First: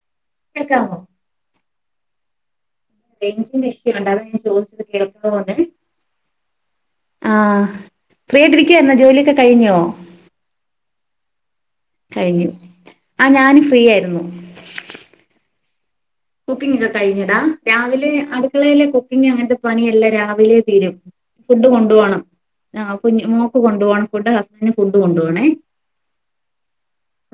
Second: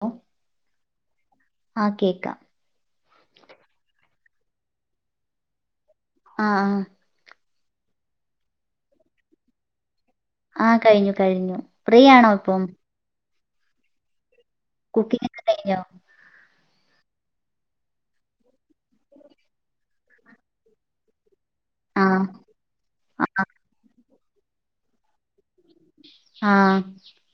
ഹ കേൾക്കാമോ ആഹ കേക്കാം [unintelligible] ആഹ് ആ ഫ്രീ ആയിട്ട് ഇരിക്കായിരുന്നോ ജോലിയൊക്കെ കഴിഞ്ഞോ ആഹ കഴിഞ്ഞു കഴിഞ്ഞു ഫ്രീ ആണോ കഴിഞ്ഞു ഇപ്പം ആ ഞാന് ഫ്രീ ആയിരുന്നു കുക്കിംഗ്‌ ഒകെ കഴിഞ്ഞോ കുക്കിംഗ്‌ ഒക്കെ കഴിഞ്ഞ് ഡാ രാവിലെ അടുക്കളെല്ലെ കുക്കിംഗ് അങ്ങനത്തെ പണിയെല്ലാം രാവിലെ തീരും ഫുഡ് ആ കൊണ്ടുപോണം ആ കുഞ്‌ മോൾക്ക് കൊണ്ടു പോണം ഫുഡ് ഹസ്ബന്റിന് ഫുഡ് കൊണ്ടു പോവണെ ആഹ്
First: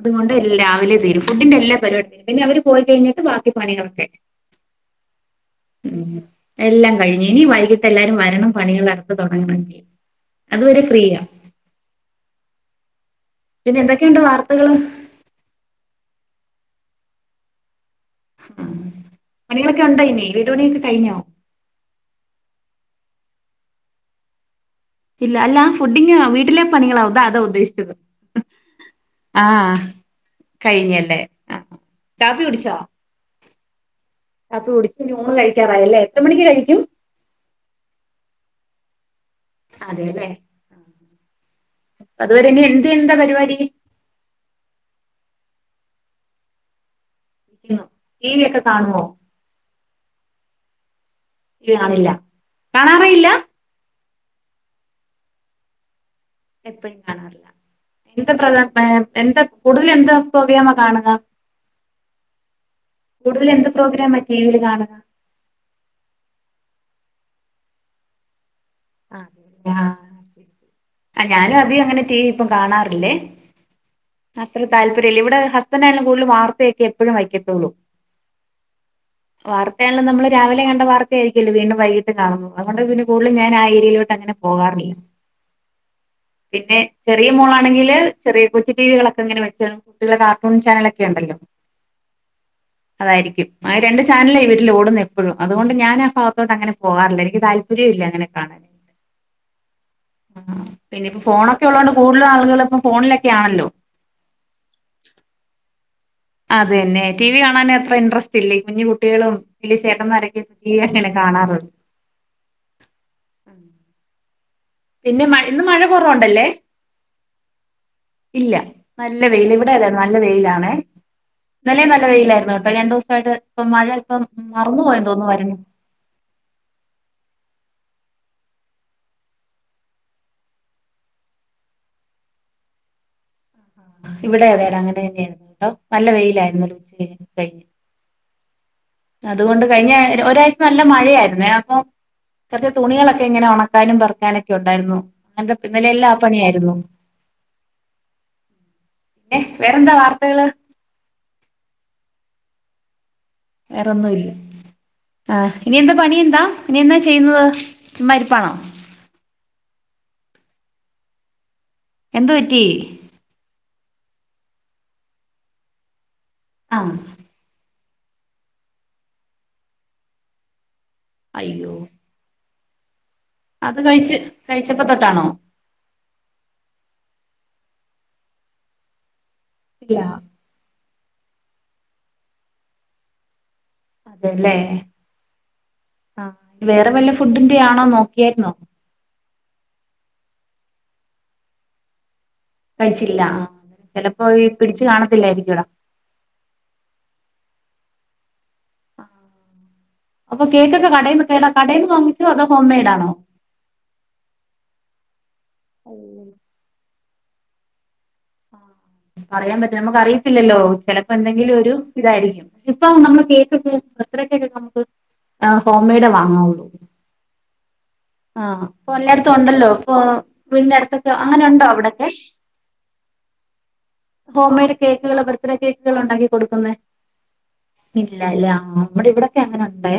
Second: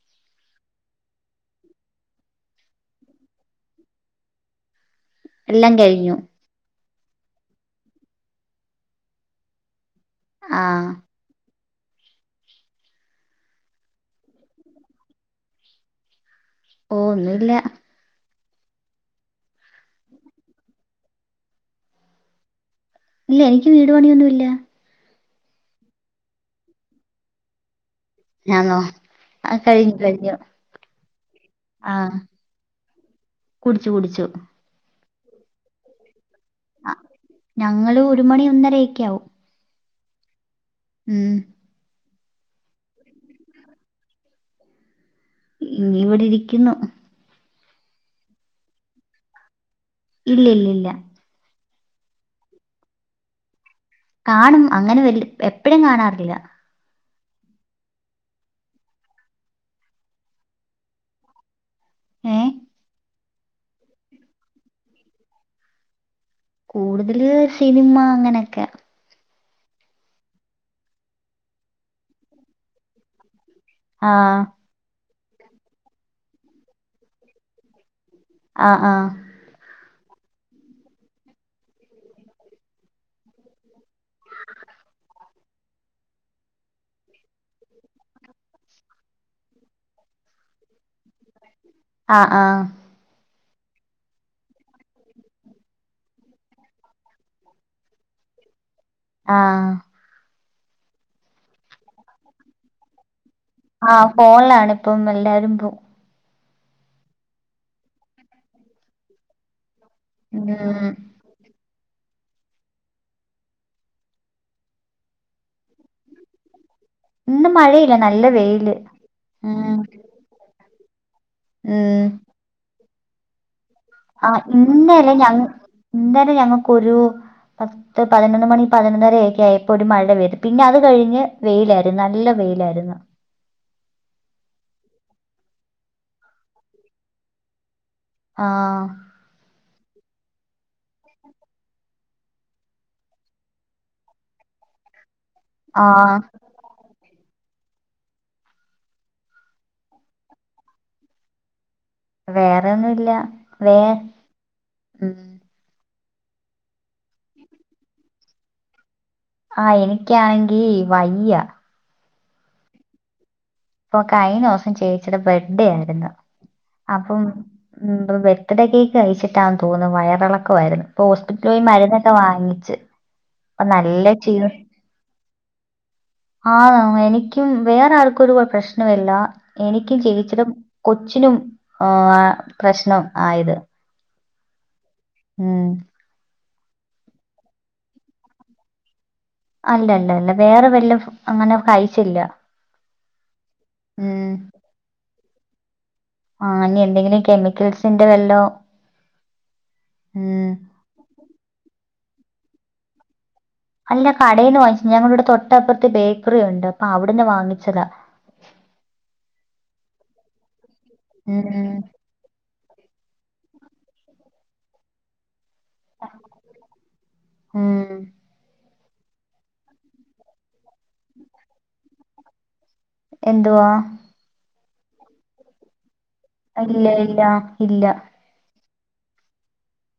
അതുകൊണ്ട് രാവിലെ തിരും ഫുഡിന്റെ എല്ലാം പരിപാടി പിന്നെ അവര് പോയി കഴിഞ്ഞട്ട് ബാക്കി പണികളൊക്കെ എല്ലാം കഴിഞ്ഞു എല്ലാം കഴിഞ്‌ ഇനി വൈകിട്ട് എല്ലാരും വരണം പണികൾ അടുത്തെ തുടങ്ങണെങ്കിൽ ആ അതുവരെ ഫ്രീയ പിന്നെ എന്തൊക്കെയുണ്ട് വാർത്തകള് ഓന്നുംല്ല ഉം പണികളൊക്കെ ഉണ്ടോ ഇനി വീട് പണിയൊക്കെ കഴിഞ്ഞോ ഇല്ല എനിക്ക് വീട് പണിയൊന്നും ഇല്ല ഇല്ല അല്ല ഫുഡിങ് വീട്ടിലെ പണികളാ അതാ ഉദ്ദേശിച്ചത് ഞാനോ ആ ആഹ് കഴിഞ്ഞു കഴിഞ്ഞു കഴിഞ്ഞല്ലേ ആ കാപ്പി കുടിച്ചോ കുടിച്ചു കുടിച്ചു അപ്പൊ കുടിച്ചു ഊണ് കഴിക്കാറായല്ലേ എത്ര മണിക്ക് കഴിക്കും ആഹ് ഞങ്ങള് ഒരു മണി ഒന്നരയക്കെ ആവും അതെല്ലേ ഉം അതുവരെനി എന്ത് എന്താ പരിപാടി ഇനി ഇവടെ ഇരിക്കുന്നു ടിവിയൊക്കെ കാണോ ഇല്ല ഇല്ല ഇല്ല ടി വികാണില്ല കാണാറേഇല്ല കാണും അങ്ങനെ വല് എപ്പഴും കാണാറില്ല എപ്പഴും കാണാറില്ല എന്ത പ്ര എന്താ കൂടുതല് എന്താ പ്രോഗ്രാമാ കാണാ ഏഹ് കൂടുതല് എന്ത് പ്രോഗ്രാമാ ടിവില് കാണാ കൂടുതല് സിനിമ അങ്ങനെക്കെ ആഹ് ഞാ ഞാനും അധികങ്ങനെ ടി വി ഇപ്പം കാണാറില്ലേ ആ അത്ര താല്പര്യല്ലേ ഇവിടെ ഹസ്ബന്റായാലും കൂടുതലും വാർത്തയൊക്കെ എപ്പഴും വയ്ക്കത്തോള്ളൂ ആഹ് ആഹ് വാർത്തയാണലും നമ്മള് രാവിലെ കണ്ട വാർത്തയാരിക്കല്ലോ വീണ്ടും വൈകിട്ടും കാണുന്നത് അത്കൊണ്ട് പിന്നെ കൂടലും ഞാന് ആ ഏരിയലോട്ട് അങ്ങനെ പോവാറുവില്ല പിന്നെ ചെറിയ മോളാണെങ്കില് ചെറിയ കൊച്ചു ടിവികളൊക്കെങ്ങനെ വെച്ച്കാണും കുട്ടികളെ കാർട്ടൂൺ ചാനലൊക്കെണ്ടല്ലോ ആഹ് ആഹ് അതായിരിക്കും ആ രണ്ട് ചാനല ഈ വീട്ടലോടുന്ന എപ്പഴും അതുകൊണ്ട് ഞാനാ ഭാഗത്തോട്ടങ്ങനെ പോവാറില്ല എനിക്ക് താല്പ ര്യോല്ലങ്ങനെ കാണാൻ ആഹ് ആഹ് പിന്നിപ്പ ഫോണൊക്കെള്ളോണ്ട് കൂടുതല് ആളുകള് ഇപ്പൊ ഫോണിലൊക്കെ ആണല്ലോ ആഹ് ഫോണിലാണ് ഇപ്പം എല്ലാരും പോ അതന്നെ ടി വി കാണാന് അത്ര ഇൻട്രസ്റ്റ് ഇല്ല ഈ കുഞ്ഞു കുട്ടികളും വലിയ ചേട്ടമ്മാരൊക്ക ഉം ടിവിയങ്ങനെ കാണാറ് പിന്നെ മ ഇന്ന് മഴ കൊറവൊണ്ടല്ലേ ഇന്ന് മഴയില്ല നല്ല ഇല്ല വെയില് നല്ല വെയില് ഇവിടെ ഉം അതെ നല്ല നല്ല വെയിലാണെ ഇന്നലേം നല്ല ഉം വെയിലായിരുന്നു കേട്ടോ രണ്ടൂസായിട്ട് ഇപ്പ മഴ ഇപ്പം ആ മറന്നുപോയെന്ന് ഇന്നലെ തോന്നുന്നു ഞങ്ങ വര്ണ് ഇന്നലെ ഞങ്ങക്കൊരു പ ത്ത് പതിനൊന്ന് മണി പതിനൊന്നരെക്കെ ആയപ്പൊ ഒരു മഴ പെയ്ത് പിന്നത് കഴിഞ്ഞ് വെയിലാരുന്നു നല്ല വെയിലാരുന്നു ഇവിടെ അതെടാ അങ്ങനെ തന്നെയായിരുന്നു ട്ടോ നല്ല വെയിലായിരുന്നു ഒരുച്ച കഴിഞ്ഞ് ആഹ് അതുകൊണ്ട് കഴിഞ്ഞ ഒരാഴ്ച നല്ല മഴയാര്ന്നേ അപ്പൊ കൊറച്ച് തുണികളൊക്കെങ്ങനെ ഒണക്കാനും പെറക്കാനൊക്കെ ഒണ്ടായിരുന്നു അങ്ങൻത്തെ ഇന്നലെ എല്ലാ ആഹ് ആപണിയായി രുന്നു പിന്നെ വേറെന്താ വാർത്തകള് വേറെ ഒന്നുല്ല വേറൊന്നുല്ല ആഹ് ഇനിയെന്താ പണിയെന്താ ഇനി എന്താ ചെയ്യുന്നത് ചുമ്മായിരിപ്പാണോ ആഹ് എനിക്കാണെങ്കി വയ്യ എന്തു പറ്റി ഇപ്പൊ കഴിഞ്ഞോസം ചേച്ചിടെ ബെഡ്ഡേ ആയിരുന്നു ആ അപ്പം ഉം ബെർത്ത്ഡേക്കേക്ക് കഴിച്ചിട്ടാന്ന് തോന്നു വയറെളക്കവാരുന്നു ഇപ്പൊ ഹോസ്പിറ്റലിൽ പോയി അയ്യോ മരുന്ന് ക്കെ വാങ്ങിച്ച് ഇപ്പ അത് നല്ല കഴിച്ച് ക്ഷീ [unintelligible] തൊട്ടാണോ ആഹ് എനിക്കും വേറാര്ക്കും ഒരു കൊഴ പ്രശ്നവില്ല ഇല്ല എനിക്കും ചേച്ചിടെ കൊച്ചിനും ആഹ് പ്രശ്നം ആയത് അതെല്ലേ ഉം. ആഹ് വേറെ വല്ല ഫുഡിന്റെ ആണോ നോക്കിയായിരുന്നോ? അല്ലല്ലല്ല വേറെ വല്ലം അങ്ങനെ കഴിച്ചില്ല കഴിച്ചില്ല ആഹ് ചെലപ്പോ ഉം. പിടിച്ച് കാണത്തില്ലായിരിക്കുവെടാ ആഹ് ഇനി എന്തെങ്കിലും കെമിക്കൽസിന്റെ വല്ലോ അപ്പൊ കേക്കൊക്കെ കടേന്ന് കടേന്ന് വാങ്ങിച്ചോ അതോ ഹോം മെയ്ഡാണോ അല്ല കടേന്ന് വാങ്ങിച്ചു ഞങ്ങടിവിടെ തൊട്ടപ്പുറത്ത് ബേക്കറി ഉണ്ട് അപ്പൊ അവിടുന്ന് വാങ്ങിച്ചതാ ആഹ് അറിയാൻ പറ്റില്ല നമുക്ക് അറിയത്തില്ലല്ലോ ചെലപ്പോ എന്തെങ്കിലും ഒരു ഉം. ഇതായിരിക്കും ഇപ്പൊ നമ്മള് കേക്കൊക്കെ ബർത് ഡേക്കൊക്കെ നമുക്ക് ഹോം മെയ്ഡേ വാങ്ങാവുള്ളൂ ഉം ആഹ് ഇപ്പൊ എല്ലായിടത്തും ഉണ്ടല്ലോ ഇപ്പൊ വീടിന്റെ അടുത്തൊക്കെ അങ്ങനെ ഉണ്ടോ അവിടൊക്കെ എന്തുവാ ഹോം മെയ്ഡ് കേക്കുകൾ ബർത്ത്ഡേ കേക്കുകൾ ഉണ്ടാക്കി ഇല്ല ഇല്ല ഇല്ല ഇല്ല ഇല്ല ആഹ് നമ്മടെ ഇവിടൊക്കെ അങ്ങനെ ഉണ്ടേ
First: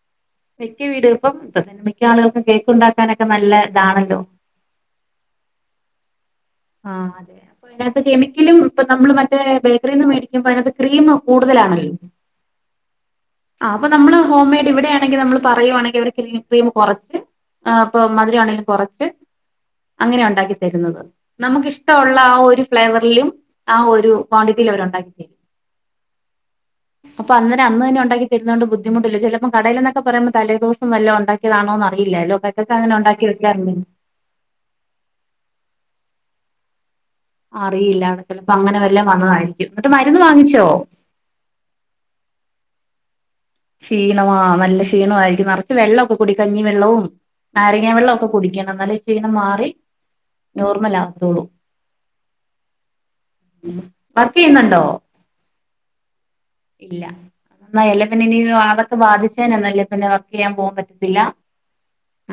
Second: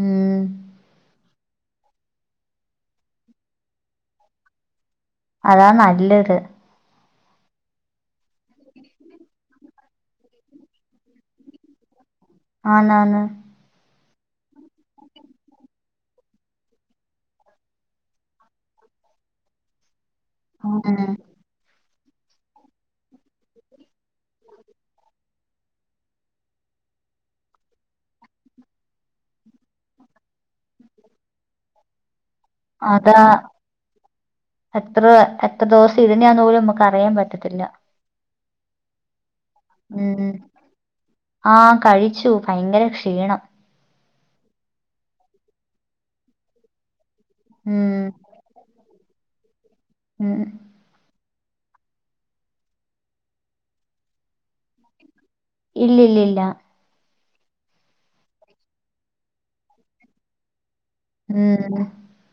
ഉം. മിക്ക വീടിലും ഇപ്പം ഇപ്പത്തന്നെ മിക്ക ആളുകൾക്കും കേക്കുണ്ടാക്കാനൊക്കെ നല്ല ഇതാണല്ലോ അതാ നല്ലത് ആഹ് അതെ അപ്പൊ അതിനകത്ത് കെമിക്കലും ഇപ്പം നമ്മള് മറ്റേ ബേക്കറിൽന്ന് മേടിക്കുമ്പോ അതിനകത്ത് ക്രീം കൂടുതലാണല്ലോ ആന്നാന്ന് ആഹ് അപ്പ നമ്മള് ഹോംമെയ്ഡ് ഇവിടെയാണെങ്കി നമ്മൾ പറയുവാണങ്കി അവര് ക്രീം ക്രീം കൊറച്ച് ആഹ് ഇപ്പോ മധുരാണെങ്കി കൊറച്ച് അങ്ങനെ ഉണ്ടാക്കി തരുന്നത്. ഉം. നമുക്ക് ഇഷ്ടവൊള്ള ആ ഒരു ഫ്ലേവറിലും ആ ഒരു ക്വാണ്ടിറ്റിയിലും അവർ ഉണ്ടാക്കി തരും. അപ്പൊ അന്നേരം അന്ന് തന്നെണ്ടാക്കി തരുന്നോണ്ട് ബുദ്ധിമുട്ടില്ല ചെലപ്പം കടയിലെന്നൊക്കെ പറയ്പോ തലേ ദിവസം വല്ലോം ഒണ്ടാക്കി ക്കെതാണോന്ന് അറിയില്ലല്ലോ മക്കൾക്ക് അങ്ങനെ അതാ ഉണ്ടാക്കി വെക്കാറുണ്ട് എത്ര എത്ര ദിവസം ഇരുന്നാന്ന് പോലും നമുക്ക് അറിയാൻ പറ്റ അറിയില്ല ചെലപ്പൊ അങ്ങനെ വല്ലാം വന്നതായിരിക്കും ന്നിട്ട് മരുന്ന് വാങ്ങിച്ചോ ആഹ് കഴിച്ചു ഭയങ്കര ക്ഷീണം ക്ഷീണവാ നല്ല ക്ഷീണമായിരിക്കും നറച്ച് വെള്ളൊക്കെ കുടി കഞ്ഞിവെള്ളവും നാരങ്ങ ഉം വെള്ളമൊക്കെ കുടിക്കണം ന്നാലെ ക്ഷീണം മാറി ഉം നോർമലാവത്തൊള്ളൂ വർക്ക് ചെയ്യുന്നുണ്ടോ ഇല്ല ഇല്ലില്ല ഇല്ല [unintelligible] അതൊക്കെ ബാധിച്ചേനന്നുംല്ല പിന്നെ വർക്ക് ചെയ്യാൻ പോകാൻ പറ്റ് ഇല്ല ഉം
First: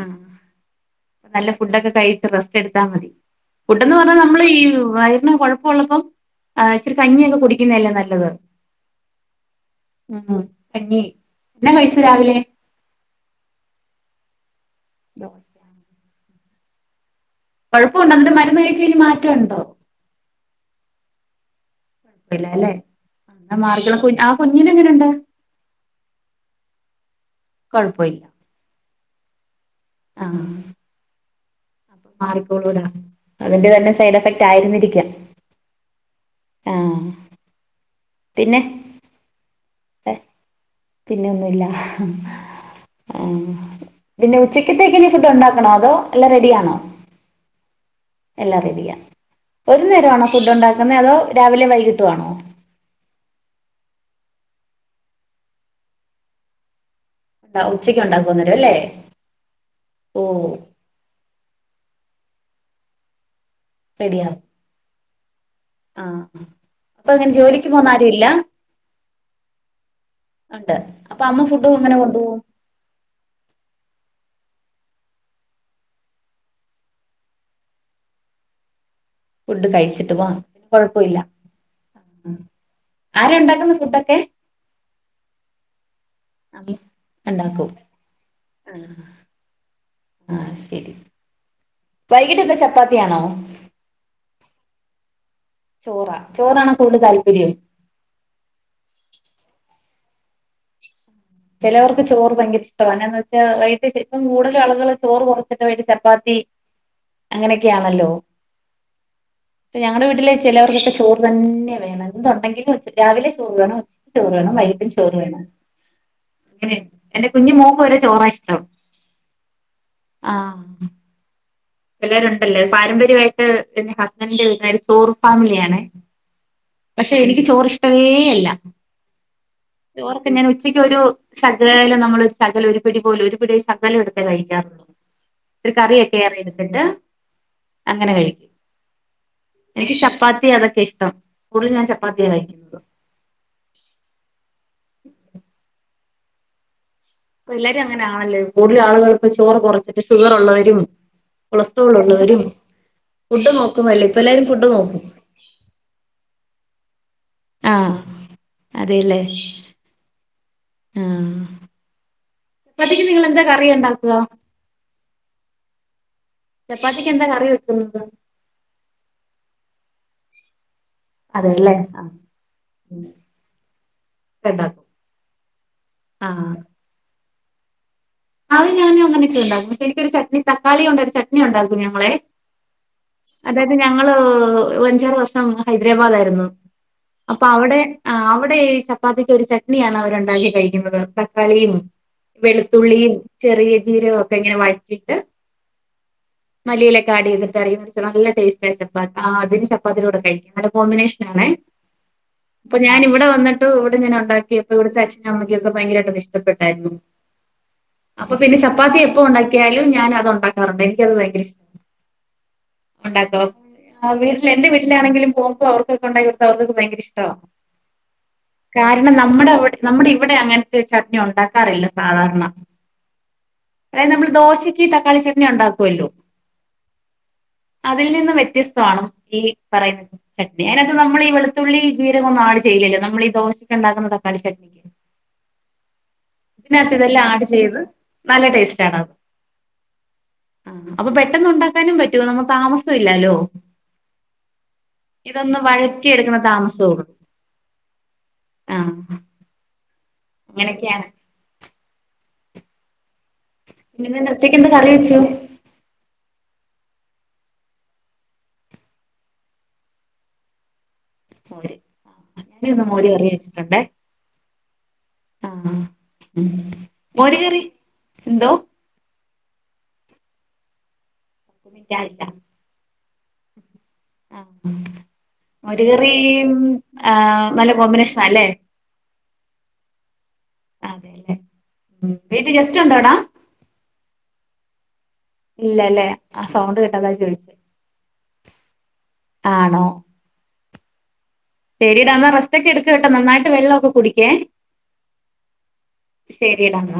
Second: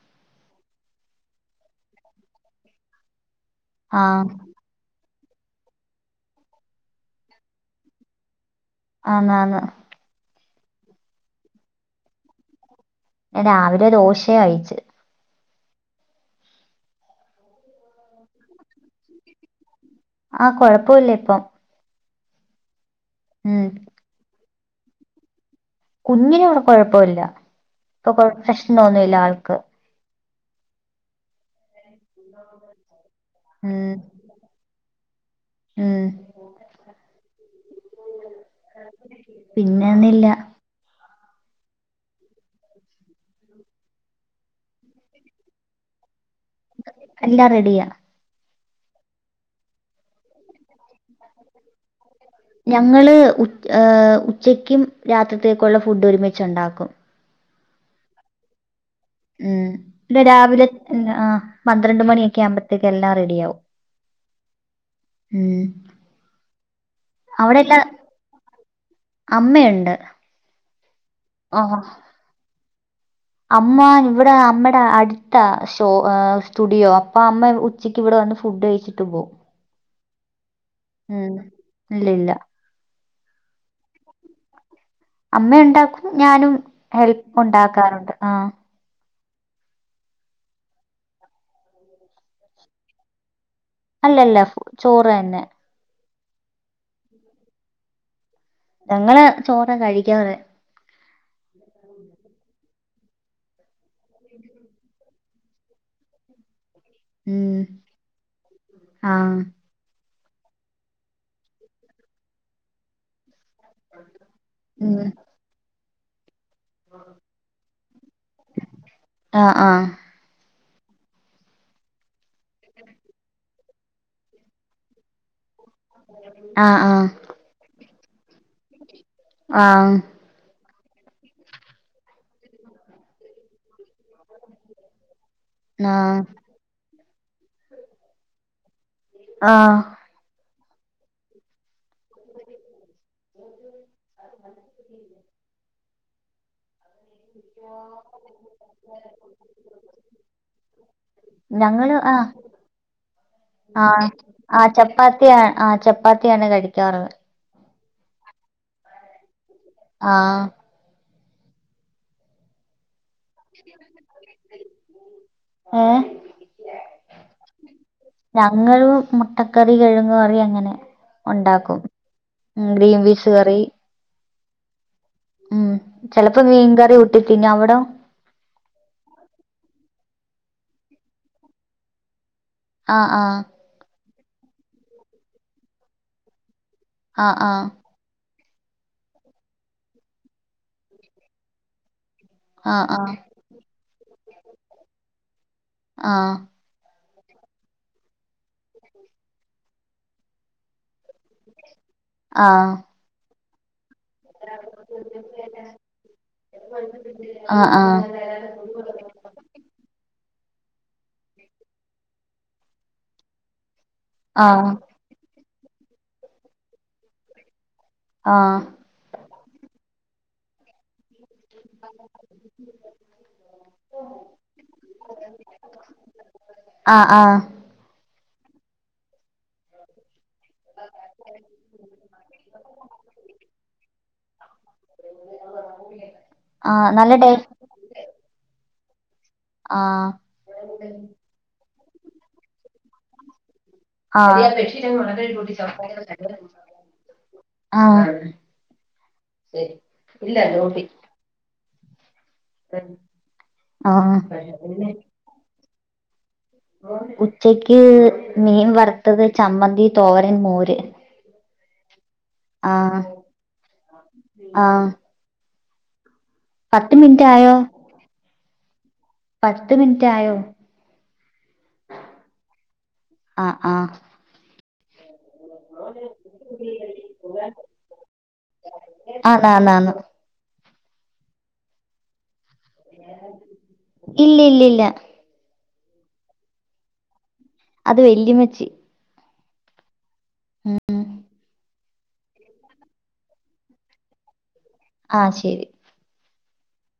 അപ്പോ നല്ല ഫുഡൊക്കെ കഴിച്‌ റെസ്റ്റ് എടുത്താ മതി ഫുഡെന്ന് ആ പറഞ്ഞാൽ നമ്മള് ഈ വയറിന് കൊഴപ്പ ള്ളപ്പം ഏഹ് ഇച്ചരി കഞ്ഞിയൊക്കെ കുടിക്കുന്നതല്ലേ നല്ലത് ആന്ന് ആന്ന് ഉം കഞ്ഞി എന്നാ കഴിച്ചു രാവിലെ? ഞാൻ രാവിലെ ദോശയാ കയിച്ച് ദോശ കൊഴപ്പോണ്ടോ ന്നിട്ട് മര്ന്ന് കഴിച് കഴിഞ്ഞ് മാറ്റോണ്ടോ ആഹ് കൊഴപ്പവില്ല ഇപ്പം കൊഴപ്പില്ല ല്ലെ ആ ന്നാ ഉം മാറിക്കോളും കുഞ്‌ ആ കുഞ്ഞിനെങ്ങനെണ്ട് കുഞ്ഞിന് ഇവിടെ കുഴപ്പല്ല കുഴപ്പമില്ല ഇപ്പൊ പ്രശ്നൊന്നുല്ല ആൾക്ക് ആഹ് അപ്പം മാറിക്കോളൂടാ അതിന്റെ തന്നെ ഉം സൈഡ് എഫക്ട് ആയിരുന്നിരിക്കും. ഉം ആഹ് പിന്നെ പിന്നെ ഒന്നും ഇല്ല. പിന്നെന്നൂല്ലാ ആഹ് പിന്നെ ഉച്ചക്കത്തേക്കിനീ ഫുഡ് ഉണ്ടാക്കണോ അതോ എല്ലാം റെഡി ആണോ? എല്ലാ റെഡിയാ. എല്ലാം റെഡിയാ. ഒരു നേരം ആണോ ഫുഡ് ഉണ്ടാക്കുന്നേ അതോ രാവിലേം വൈകിട്ടു ആണോ ഞങ്ങള് ഏഹ് ഉച്ചക്ക്യും രാത്രിത്തേക്കൊള്ള ഫുഡ് ഒരുമിച്ച് ഉണ്ടാക്കും. ഉച്ചക്ക് ഉണ്ടാക്കും അന്നേരം അല്ലേ ഉം പിന്നെ ഓ രാവിലെ ഉം അഹ് പന്ത്രണ്ട് മണിയൊക്കെ ആവുമ്പഴ്ത്തേക്ക് എല്ലാം റെഡി ആവും. റെഡിയാണ് ഉം ആഹ് പ്പഅങ്ങനെ ജോലിക്ക് പോക്ന്ന ആരും ഇല്ല അമ്മയ്ണ്ട്. ഉണ്ട്. അപ്പൊ അമ്മ ഫുഡ് എങ്ങനെ കൊണ്ട്പോവും അമ്മ ഇവ്ടെ അമ്മടെ അട്ത്താ ഷോ എഹ് സ്റ്റുഡിയോ അപ്പ അമ്മ ഉ ച്ചയ്ക്ക് ഇവിടെ വന്ന് ഫുഡ് കഴിച്ചിട്ട് പോവും. ഫുഡ് കഴിച്ചിട്ട്. [unintelligible] കൊഴപ്പവില്ല. ഇല്ല ഇല്ല ഉം ആരാ ഇണ്ടാക്ക്ന്ന് ഫുഡൊക്കെ അമ്മ ഉണ്ടാക്കും ഞാനും ഹെൽപ്പ് ഉണ്ടാക്കാറുണ്ട് ആഹ് ആഹ് ആഹ് ശെരി വൈകിട്ട് എന്താ ചപ്പാത്തിയാണോ അല്ലല്ല ചോറ് തന്നെ. ചോറാ ചോറാണോ കൂടുതൽ താല്പര്യം ഞങ്ങള് ചോറാ കഴിക്ക്യാറ് ചെലവർക്ക് ചോറ് ഭയങ്കര ഇഷ്ടാവാ എന്താന്ന് വെച്ചാ വൈകിട്ട് ഇപ്പം കൂട്തലും ആള്കള് ചോറ് കൊറച്ചിട്ട് വൈകിട്ട് ചപ്പാത്തി ഉം അങ്ങനെയൊക്കെയാണല്ലോ ആ ഇപ്പ ഞങ്ങടെ വീട്ടിലെ ചെലോർക്കൊക്കെ ചോറ് തന്നെ വേണം. എന്ത് ഉണ്ടെങ്കിലും രാവിലെ ചോറ് വേണം ഉ ചോറ് വേണം. വൈകിട്ടും ഉം ചോറ് വേണം. ങ്ങനെ എന്റെ കുഞ്ഞ് മോക്ക് വരെ ചോറായിഷ്ടം. ആഹ് ആഹ് ആഹ് എല്ലാരു ഉണ്ടല്ലേ പാരമ്പര്യവായിട്ട് എന്റെ ഹസ്ബൻഡന്റെ വീട്ട്ക്കാര് ചോറ് ഫാമിലിയാണ്. ആ പക്ഷെ എനിക്ക് ചോറ് ഇഷ്ടമേ അല്ല. ആഹ് പ്പം ഞാൻ ഉച്ചയ്ക്ക് ഒരു ശകലം നമ്മള് ശകലം ഒരു പിടി പോലു ഒരു പിടി ശകലംഎട്ത്തെ കഴിക്കാറുള്ളൂ. പിന്നെ ആ കറിയൊക്കെ ഏറെ എട് ണ്ട്ട്ട് അങ്ങനെ കഴിക്കും. ആ എനിക്ക് ചപ്പാത്തി അതൊക്കെ ഇഷ്ടം. കൂടുതലും ഞാൻ ചപ്പാത്തിയാ കഴിക്ക്യുന്ന് [inaudible] ഇപ്പഎല്ലാരും അങ്ങനെ ആണല്ലേ കൂട്തലും ആള്കള് ഇപ്പൊ ചോറ് കുറച്ചിട്ട് ഷുഗർ ഉള്ളവരും കൊളസ്ട്രോൾ ഞങ്ങള് ആ ഉള്ളവരും ഫുഡ് നോക്കുമല്ലേ ആഹ് ഇപ്പ എല്ലാരും ഫുഡ് ആഹ് നോക്കും. [unintelligible] ആഹ് ചപ്പാത്തിയാണ് കഴിക്കാറ്. ആഹ് അതെല്ലെ ആഹ് ആഹ് ചപ്പാത്തിക്ക് നിങ്ങള് എന്താ കറി ഉണ്ടാക്കുക ഏഹ് ചപ്പാത്തിക്ക് എന്താ കറി വെക്ക്ന്നത് ഞങ്ങള് മുട്ടക്കറി, കിഴങ്ങു കറി അങ്ങനെ അതെല്ലേ ഒണ്ടാക്കും ആഹ് ഉം ഗ്രീൻ പീസ് കറി ക്കെണ്ടാക്കും ഉം ചെലപ്പോ മീൻകറികൂട്ടി തിന്നും അവിടോ അതും ഞാനങ്ങനെയൊക്കെ ഉണ്ടാക്കും പക്ഷെ എനിക്കൊരു ചട്നി തക്കാളികൊണ്ടൊരു ചട്നിഒണ്ടാകും ഞങ്ങളെ ആ ആ അത് ഞങ്ങള് അഞ്ചാറുവർഷം ഹൈദരാബാദ് ആയിരുന്നു അപ്പൊ ആഹ് അവടെ ആ അവിടെ ഈ ചപ്പാത്തിക്കൊരു ചട്നിയാണ് അവരോണ്ടാക്കി കഴിക്കുന്നത് തക്കാളിയും. വെളുത്തുള്ളിയും ആഹ് ചെറിയ ജീരകവുമൊക്കെ ഇങ്ങനെ വഴറ്റീട്ട് ആഹ് മല്ലിയിലയൊക്കെ ആഡ് ചെയ്തിട്ട് കറിയുംവെച്ച് നല്ലടേസ്റ്റാണ് ചപ്പാ ആ അതിന് ചപ്പാത്തീടെ കൂടെ കഴിക്കും നല്ല കോമ്പിനേഷനാണേ. [inaudible] ആഹ് ഇപ്പൊ ഞാനിവിടെ വന്നിട്ടു ഇവിടെ ഞാൻ ഒണ്ടാക്കിയപ്പൊ ഇവിടത്തെ അച്ഛനു അമ്മക്കൊക്കെ ഭയങ്കരായിട്ട് അത് ഇഷ്ടപ്പെട്ടാരുന്നു. അ ആ അപ്പൊപിന്നെ ചപ്പാത്തി എപ്പൊ ഒണ്ടാക്കിയാലും ഞാനത് ഒണ്ടാക്കാറൊണ്ട് എനിക്കത് ഭയങ്കര ഇ ഒണ്ടാക്കോ ആ ആഹ് ആഹ് വീട്ടില് ആഹ് എന്റെ വീട്ടിലാണെങ്കിലും പോവുമ്പോ അവർക്കൊക്കെ ഒണ്ടാക്കി കൊടുത്താ അവർകൊക്കെ ഭയങ്കര ഇഷ്ടവാ. ആഹ് കാരണം നമ്മടെ അവിടെ നമ്മടെ ഇവിടെ അങ്ങനത്തെ ഒരു ചട്നി ഒണ്ടാക്കാറില്ല സാധാരണ. അത് നമ്മള് ദോശയ്ക്ക് തക്കാളി ചട്ട്നി ഒണ്ടാക്കുവല്ലോ. ആഹ് ആഹ് അതിൽ നിന്നും വ്യത്യസ്തവാണ് ഈ പറയുന്ന ചട്നി അയിനൊക്കെ നമ്മളീ വെളുത്തുള്ളി ജീരകം ഒന്നും ആഡ് ചെയ്യല് നമ്മളീ ദോശക്കൊണ്ടാക്കുന്ന തക്കാളി ചട്നിക്ക് ആഹ് ഇതിനാത്ത് നല്ല ഇതെല്ലാം ടേ ആഡ് ചെയ്ത് നല്ല ടേസ്റ്റാണ് ആഹ് ആ അപ്പൊ പെട്ട് ട്ടെന്നൊണ്ടാക്കാനും പറ്റും നമ്മ താമസം ഇല്ലാലോ. ആഹ് ഇതൊന്നു വഴറ്റി എടുക്കണ താമസോള്ളൂ. ആഹ്. ശെരി ഇല്ല ലോട്ടി അങ്ങനെയൊക്കെയാണ് പിന്നെ ഇന്ന് ഉച്ചക്ക് എന്താ കറി ആഹ് വെച്ചു ഉച്ചയ്ക്ക് മീൻവറുത്തത് ചമ്മന്തി തോരൻ മോര്. മോര് അമ്മയിന്ന് ആഹ് മോരു കറിവെച്ചിട്ടോണ്ടെ ആഹ് ആ പത്ത് മിനിറ്റ് ആയോ മോര്കറി എന്തോ പത്ത് മിനിറ്റായോ ഇല്ലാ ഇല്ലാ ആ ആ അ മോരുകറിയും ആ നല്ല കോമ്പിനേഷനാല്ലേ. ആന്ന് ആന്ന് ആന്ന്. അതേല്ലെ ഉം വീട്ടി ഗസ്റ്റുണ്ടോടാ ഇല്ലയില്ലയില്ല. ഇല്ലാല്ലേ ആ സൗണ്ട് കേട്ടതാ അതാ ചോയിച്ചേ. അത് വെല്ലിമച്ചി. ആണോ ഉം ഉം. എടീടാന്ന റസ്റ്റൊക്കെയെടുക്ക് കേട്ടൊ നന്നായിട്ട് വെള്ളൊക്കെ കുടിക്കേ. ആ ശെരി. ശെരിടാന്നാ.